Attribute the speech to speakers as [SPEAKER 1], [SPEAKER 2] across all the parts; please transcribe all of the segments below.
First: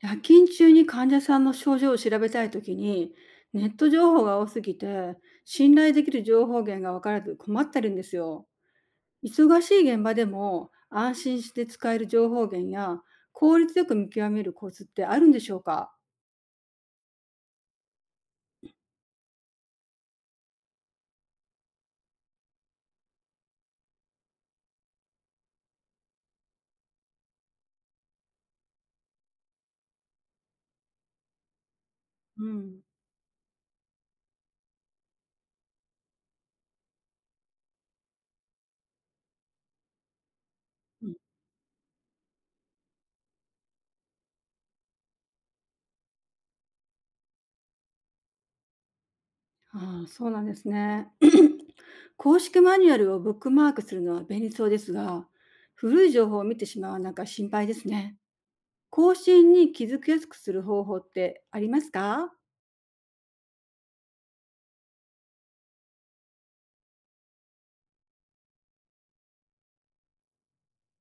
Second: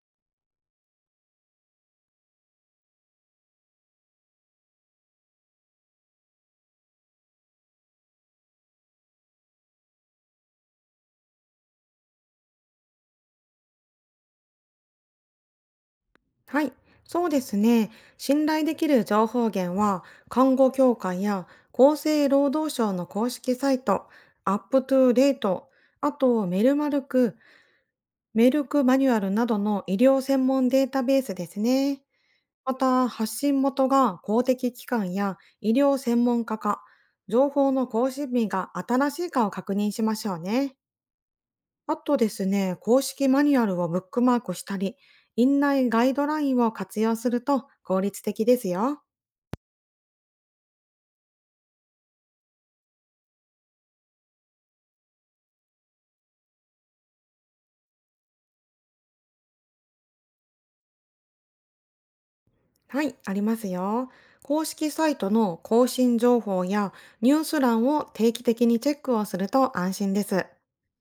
[SPEAKER 1] 夜勤中に患者さんの症状を調べたいときに、ネット情報が多すぎて、信頼できる情報源が分からず困ってるんですよ。忙しい現場でも安心して使える情報源や効率よく見極めるコツってあるんでしょうか？
[SPEAKER 2] はい、そうですね。信頼できる情報源は、看護協会や厚生労働省の公式サイト、アップトゥーレート、あとメルマルク、メルクマニュアルなどの医療専門データベースですね。
[SPEAKER 1] う
[SPEAKER 2] ま
[SPEAKER 1] ん、
[SPEAKER 2] た、発信元が公的機関や医療専門家か、情報の更新日が新しいかを確認しましょうね。
[SPEAKER 1] うん、
[SPEAKER 2] あとですね、公式マニュアルをブックマークしたり、院内ガイドラインを活用すると効率的ですよ。
[SPEAKER 1] ああ、そうなんですね。公式マニュアルをブックマークするのは便利そうですが、古い情報を見てしまうなんか心配ですね。更新に気づきやすくする方法ってありますか？
[SPEAKER 2] はい、ありますよ。公式サイトの更新情報やニュース欄を定期的にチェックをすると安心です。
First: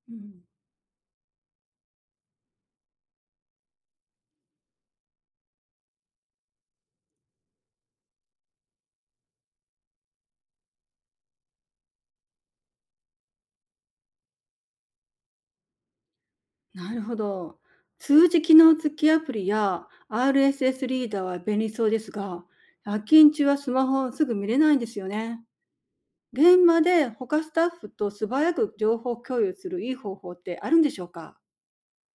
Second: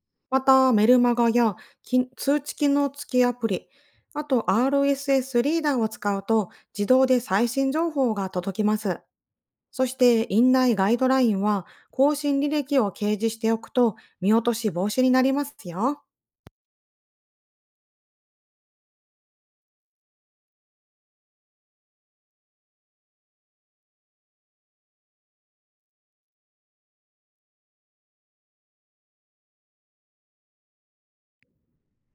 [SPEAKER 1] う
[SPEAKER 2] ま
[SPEAKER 1] ん。
[SPEAKER 2] た、メルマガや通知機能付きアプリ、あと RSS リーダーを使うと自動で最新情報が届きます。そして院内ガイドラインは更新履歴を掲示しておくと見落とし防止になりますよ。
[SPEAKER 1] なるほど。通知機能付きアプリや RSS リーダーは便利そうですが、夜勤中はスマホをすぐ見れないんですよね。現場で他スタッフと素早く情報共有するいい方法ってあるんでしょうか？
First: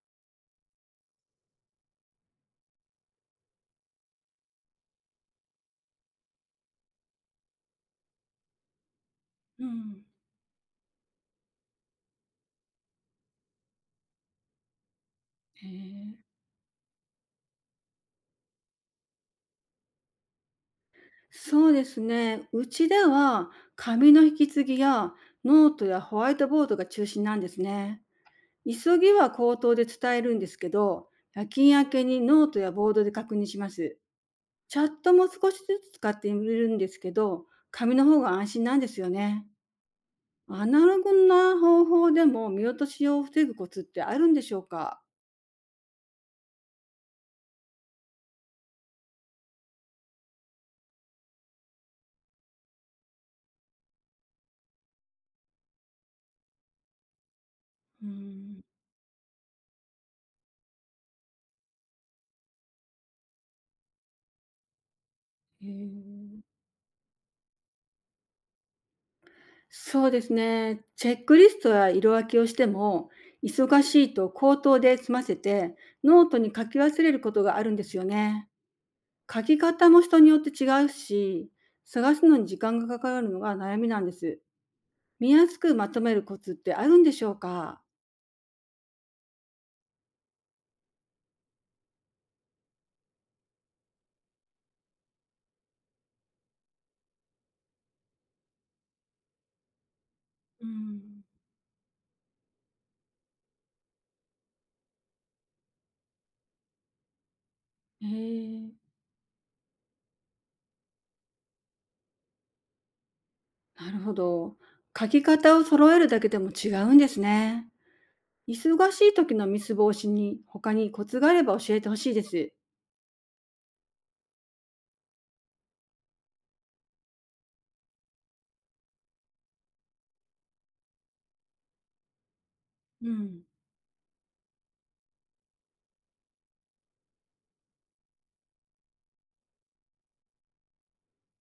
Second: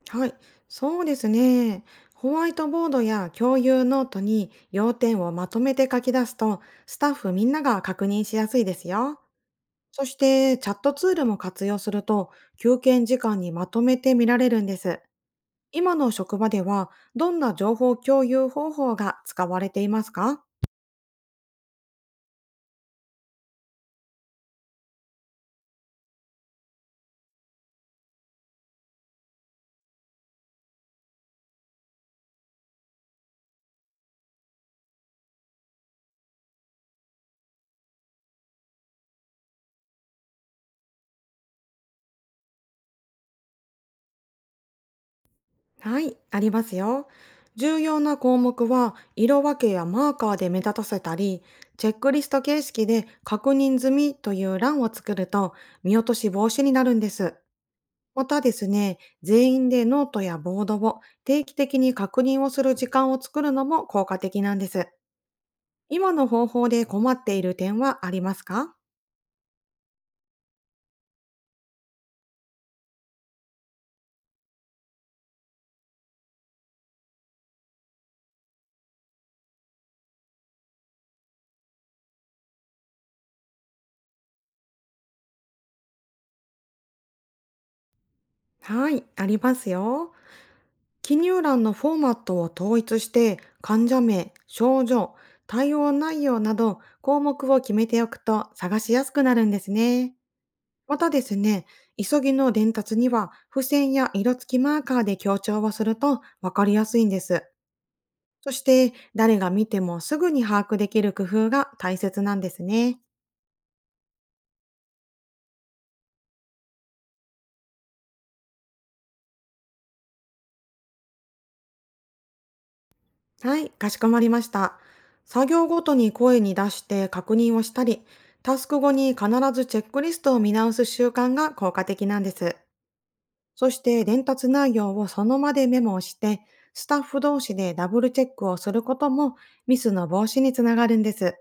[SPEAKER 2] はい、そうですね。ホワイトボードや共有ノートに要点をまとめて書き出すと、スタッフみんなが確認しやすいですよ。
[SPEAKER 1] うん、
[SPEAKER 2] そしてチャットツールも活用すると、休憩時間にまとめて見られるんです。
[SPEAKER 1] へ
[SPEAKER 2] 今の
[SPEAKER 1] え。
[SPEAKER 2] 職場では、どんな情報共有方法が使われていますか？
[SPEAKER 1] そうですね。うちでは紙の引き継ぎやノートやホワイトボードが中心なんですね。急ぎは口頭で伝えるんですけど、夜勤明けにノートやボードで確認します。チャットも少しずつ使っているんですけど、紙の方が安心なんですよね。アナログな方法でも見落としを防ぐコツってあるんでしょうか？
[SPEAKER 2] はい、ありますよ。重要な項目は色分けやマーカーで目立たせたり、チェックリスト形式で確認済みという欄を作ると、見落とし防止になるんです。
[SPEAKER 1] う
[SPEAKER 2] またで
[SPEAKER 1] ん。
[SPEAKER 2] すね、全員でノートやボードを定期的に確認をする時間を作るのも効果的なんです。
[SPEAKER 1] へ
[SPEAKER 2] 今の
[SPEAKER 1] ー。
[SPEAKER 2] 方法で困っている点はありますか？
[SPEAKER 1] そうですね。チェックリストや色分けをしても、忙しいと口頭で済ませて、ノートに書き忘れることがあるんですよね。書き方も人によって違うし、探すのに時間がかかるのが悩みなんです。見やすくまとめるコツってあるんでしょうか？
[SPEAKER 2] はい、ありますよ。記入欄のフォーマットを統一して、患者名、症状、対応内容など項目を決めておくと、探しやすくなるんですね。
[SPEAKER 1] う
[SPEAKER 2] またで
[SPEAKER 1] ん。
[SPEAKER 2] すね、急ぎの伝達には付箋や色付きマーカーで強調をするとわかりやすいんです。
[SPEAKER 1] へ
[SPEAKER 2] そし
[SPEAKER 1] え、
[SPEAKER 2] て、誰が見てもすぐに把握できる工夫が大切なんですね。
[SPEAKER 1] なるほど。書き方を揃えるだけでも違うんですね。忙しい時のミス防止に他にコツがあれば教えてほしいです。
[SPEAKER 2] はい、かしこまりました。作業ごとに声に出して確認をしたり、タスク後に必ずチェックリストを見直す習慣が効果的なんです。
[SPEAKER 1] うん。
[SPEAKER 2] そして伝達内容をその場でメモをして、スタッフ同士でダブルチェックをすることも、ミスの防止につながるんです。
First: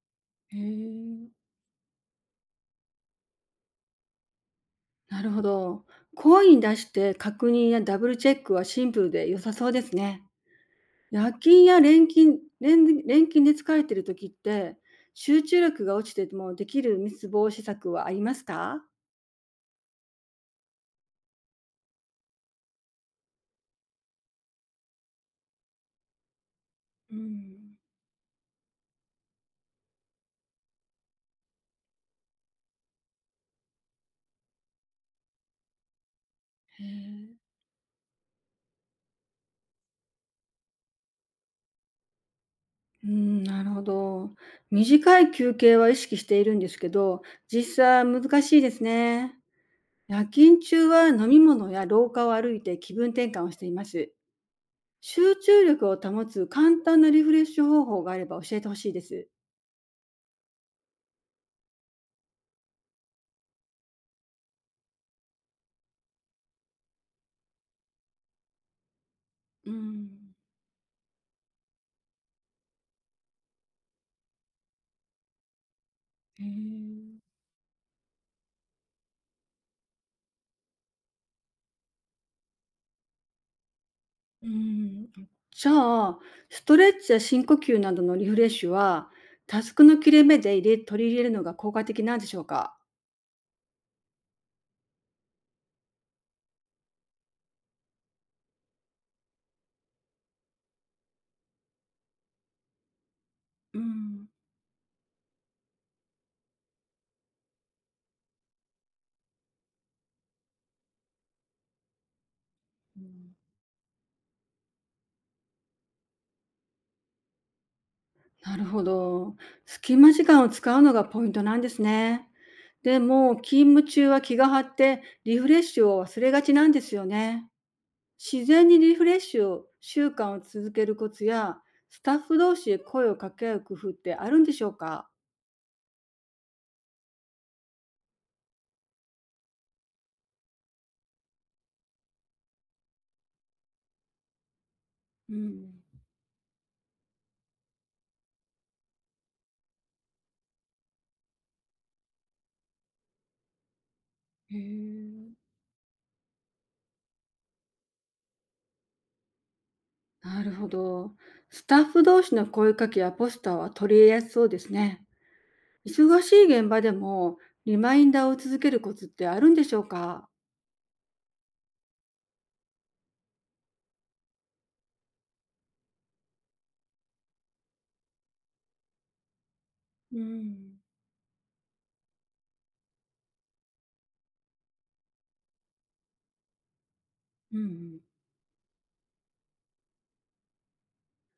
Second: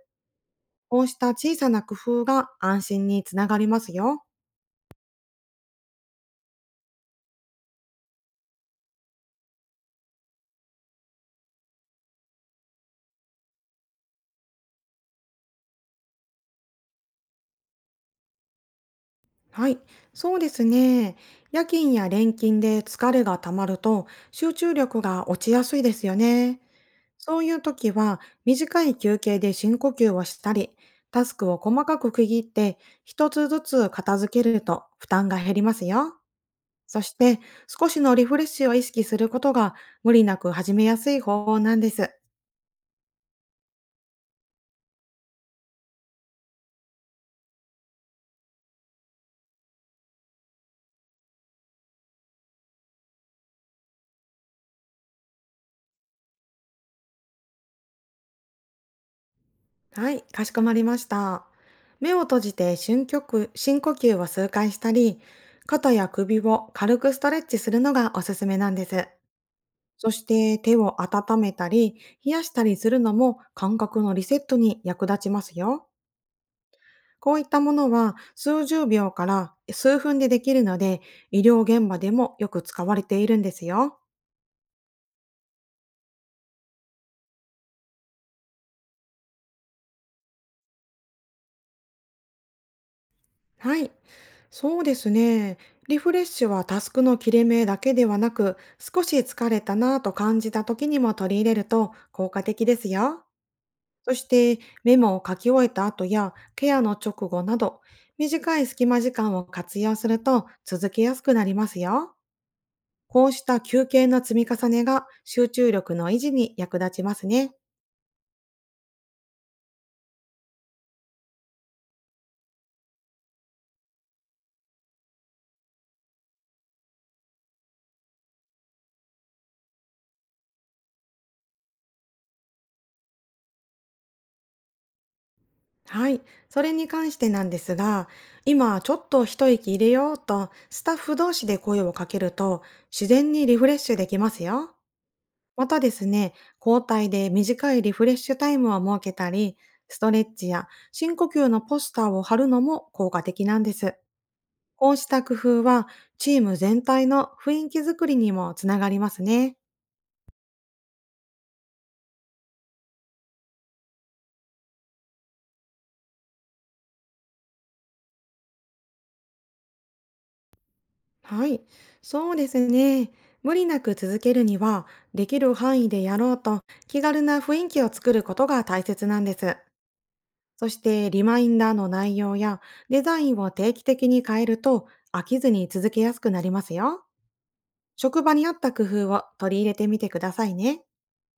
[SPEAKER 1] へ
[SPEAKER 2] こうし
[SPEAKER 1] え、
[SPEAKER 2] た小さな工夫が安心につながりますよ。
[SPEAKER 1] なるほど。声に出して確認やダブルチェックはシンプルで良さそうですね。夜勤や連勤、連連勤で疲れてる時って、集中力が落ちてもできるミス防止策はありますか？
[SPEAKER 2] はい、そうですね。夜勤や連勤で疲れが溜まると、集中力が落ちやすいですよね。
[SPEAKER 1] う
[SPEAKER 2] そういう
[SPEAKER 1] ん。
[SPEAKER 2] 時は、短い休憩で深呼吸をしたり、タスクを細かく区切って一つずつ片付けると負担が減りますよ。
[SPEAKER 1] へ
[SPEAKER 2] そし
[SPEAKER 1] え。
[SPEAKER 2] て、少しのリフレッシュを意識することが、無理なく始めやすい方法なんです。
[SPEAKER 1] うーん、なるほど。短い休憩は意識しているんですけど、実際は難しいですね。夜勤中は飲み物や廊下を歩いて気分転換をしています。集中力を保つ簡単なリフレッシュ方法があれば教えてほしいです。
[SPEAKER 2] はい、かしこまりました。目を閉じて深呼吸を数回したり、肩や首を軽くストレッチするのがおすすめなんです。
[SPEAKER 1] うーん。
[SPEAKER 2] そして手を温めたり、冷やしたりするのも感覚のリセットに役立ちますよ。
[SPEAKER 1] へえ。
[SPEAKER 2] こういったものは数十秒から数分でできるので、医療現場でもよく使われているんですよ。
[SPEAKER 1] うーん。じゃあ、ストレッチや深呼吸などのリフレッシュは、タスクの切れ目で入れ取り入れるのが効果的なんでしょうか。
[SPEAKER 2] はい、そうですね。リフレッシュはタスクの切れ目だけではなく、少し疲れたなぁと感じた時にも取り入れると効果的ですよ。
[SPEAKER 1] う
[SPEAKER 2] そし
[SPEAKER 1] ん。
[SPEAKER 2] てメモを書き終えた後やケアの直後など、短い隙間時間を活用すると続けやすくなりますよ。こうした休憩の積み重ねが集中力の維持に役立ちますね。
[SPEAKER 1] なるほど。隙間時間を使うのがポイントなんですね。でも、勤務中は気が張ってリフレッシュを忘れがちなんですよね。自然にリフレッシュを習慣を続けるコツや、スタッフ同士で声を掛け合う工夫ってあるんでしょうか？
[SPEAKER 2] はい。それに関してなんですが、今ちょっと一息入れようとスタッフ同士で声をかけると、自然にリフレッシュできますよ。
[SPEAKER 1] う
[SPEAKER 2] ま
[SPEAKER 1] ん。
[SPEAKER 2] たですね、交代で短いリフレッシュタイムを設けたり、ストレッチや深呼吸のポスターを貼るのも効果的なんです。
[SPEAKER 1] へ
[SPEAKER 2] こうした
[SPEAKER 1] え。
[SPEAKER 2] 工夫は、チーム全体の雰囲気づくりにもつながりますね。
[SPEAKER 1] なるほど。スタッフ同士の声かけやポスターは取り入れやすそうですね。忙しい現場でもリマインダーを続けるコツってあるんでしょうか？
[SPEAKER 2] はい、そうですね。無理なく続けるには、できる範囲でやろうと気軽な雰囲気を作ることが大切なんです。
[SPEAKER 1] う
[SPEAKER 2] そし
[SPEAKER 1] ん。
[SPEAKER 2] て、リマインダーの内容やデザインを定期的に変えると、飽きずに続けやすくなりますよ。
[SPEAKER 1] うんうん。
[SPEAKER 2] 職場に合った工夫を取り入れてみてくださいね。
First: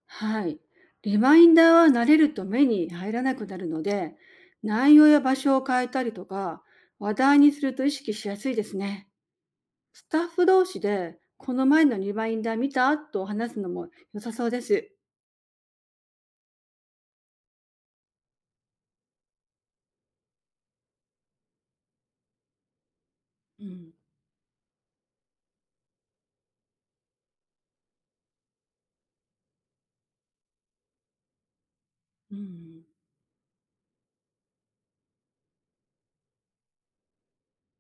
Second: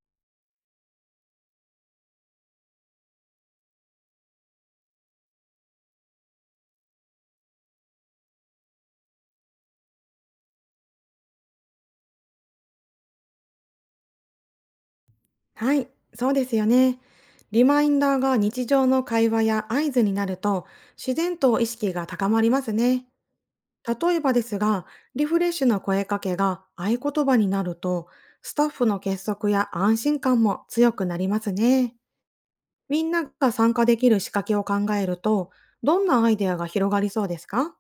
[SPEAKER 1] はい。リマインダーは慣れると目に入らなくなるので、内容や場所を変えたりとか、話題にすると意識しやすいですね。スタッフ同士で、この前のリマインダー見たと話すのも良さそうです。
[SPEAKER 2] はい、そうですよね。リマインダーが日常の会話や合図になると、自然と意識が高まりますね。
[SPEAKER 1] うん、
[SPEAKER 2] 例えばですが、リフレッシュな声かけが合言葉になると、スタッフの結束や安心感も強くなりますね。
[SPEAKER 1] うん、
[SPEAKER 2] みんなが参加できる仕掛けを考えると、どんなアイデアが広がりそうですか？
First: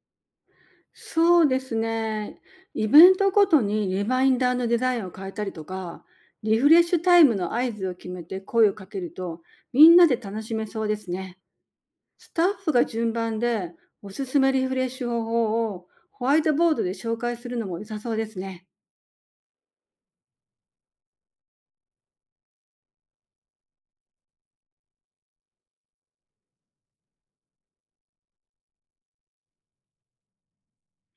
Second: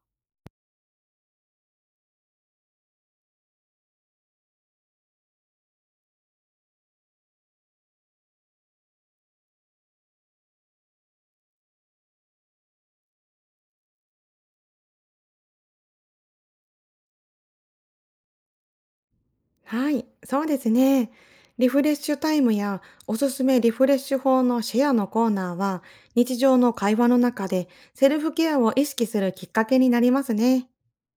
[SPEAKER 1] そうですね。イベントごとにリマインダーのデザインを変えたりとか、リフレッシュタイムの合図を決めて声をかけると、みんなで楽しめそうですね。スタッフが順番でおすすめリフレッシュ方法をホワイトボードで紹介するのも良さそうですね。
[SPEAKER 2] はい、そうですね。リフレッシュタイムやおすすめリフレッシュ法のシェアのコーナーは、日常の会話の中でセルフケアを意識するきっかけになりますね。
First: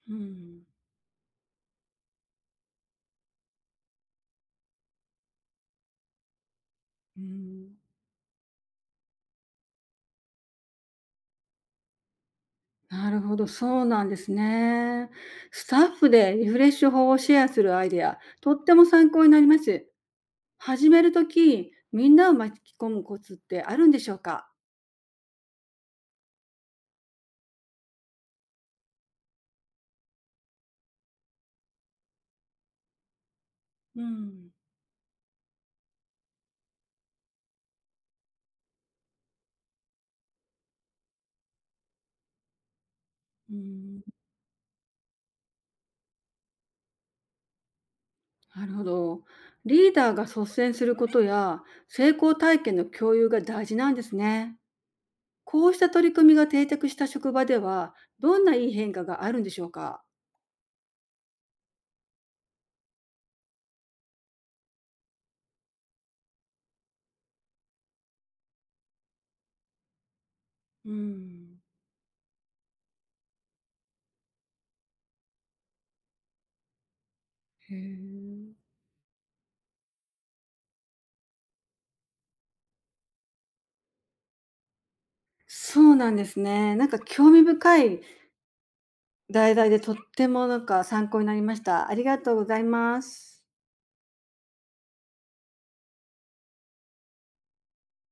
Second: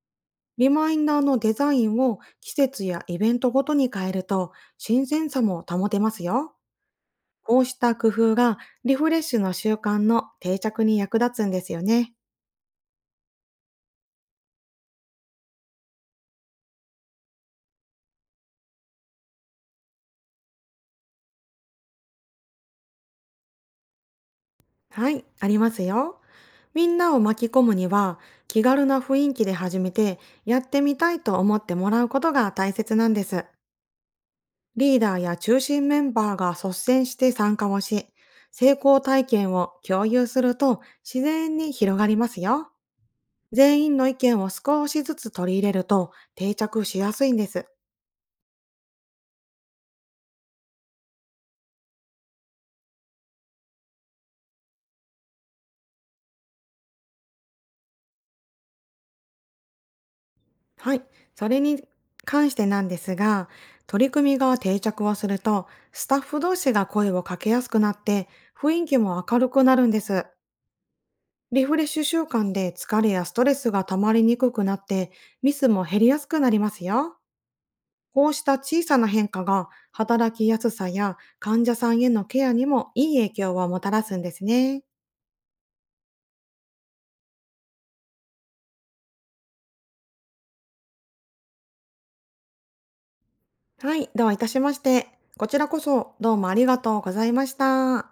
[SPEAKER 1] うん、
[SPEAKER 2] リマインダーのデザインを季節やイベントごとに変えると、新鮮さも保てますよ。
[SPEAKER 1] う
[SPEAKER 2] こう
[SPEAKER 1] ん、
[SPEAKER 2] した工夫が、リフレッシュの習慣の定着に役立つんですよね。
[SPEAKER 1] なるほど、そうなんですね。スタッフでリフレッシュ法をシェアするアイデア、とっても参考になります。始めるとき、みんなを巻き込むコツってあるんでしょうか？
[SPEAKER 2] はい、ありますよ。みんなを巻き込むには、気軽な雰囲気で始めて、やってみたいと思ってもらうことが大切なんです。
[SPEAKER 1] うん、
[SPEAKER 2] リーダーや中心メンバーが率先して参加をし、成功体験を共有すると自然に広がりますよ。
[SPEAKER 1] う
[SPEAKER 2] 全員
[SPEAKER 1] ん、
[SPEAKER 2] の意見を少しずつ取り入れると定着しやすいんです。
[SPEAKER 1] なるほど。リーダーが率先することや成功体験の共有が大事なんですね。こうした取り組みが定着した職場では、どんないい変化があるんでしょうか？
[SPEAKER 2] はい。それに関してなんですが、取り組みが定着をすると、スタッフ同士が声をかけやすくなって、雰囲気も明るくなるんです。
[SPEAKER 1] うん。
[SPEAKER 2] リフレッシュ習慣で疲れやストレスが溜まりにくくなって、ミスも減りやすくなりますよ。
[SPEAKER 1] へ
[SPEAKER 2] こうし
[SPEAKER 1] え。
[SPEAKER 2] た小さな変化が、働きやすさや患者さんへのケアにもいい影響をもたらすんですね。
[SPEAKER 1] そうなんですね。なんか興味深い題材でとってもなんか参考になりました。ありがとうございます。
[SPEAKER 2] はい、どういたしまして。こちらこそどうもありがとうございました。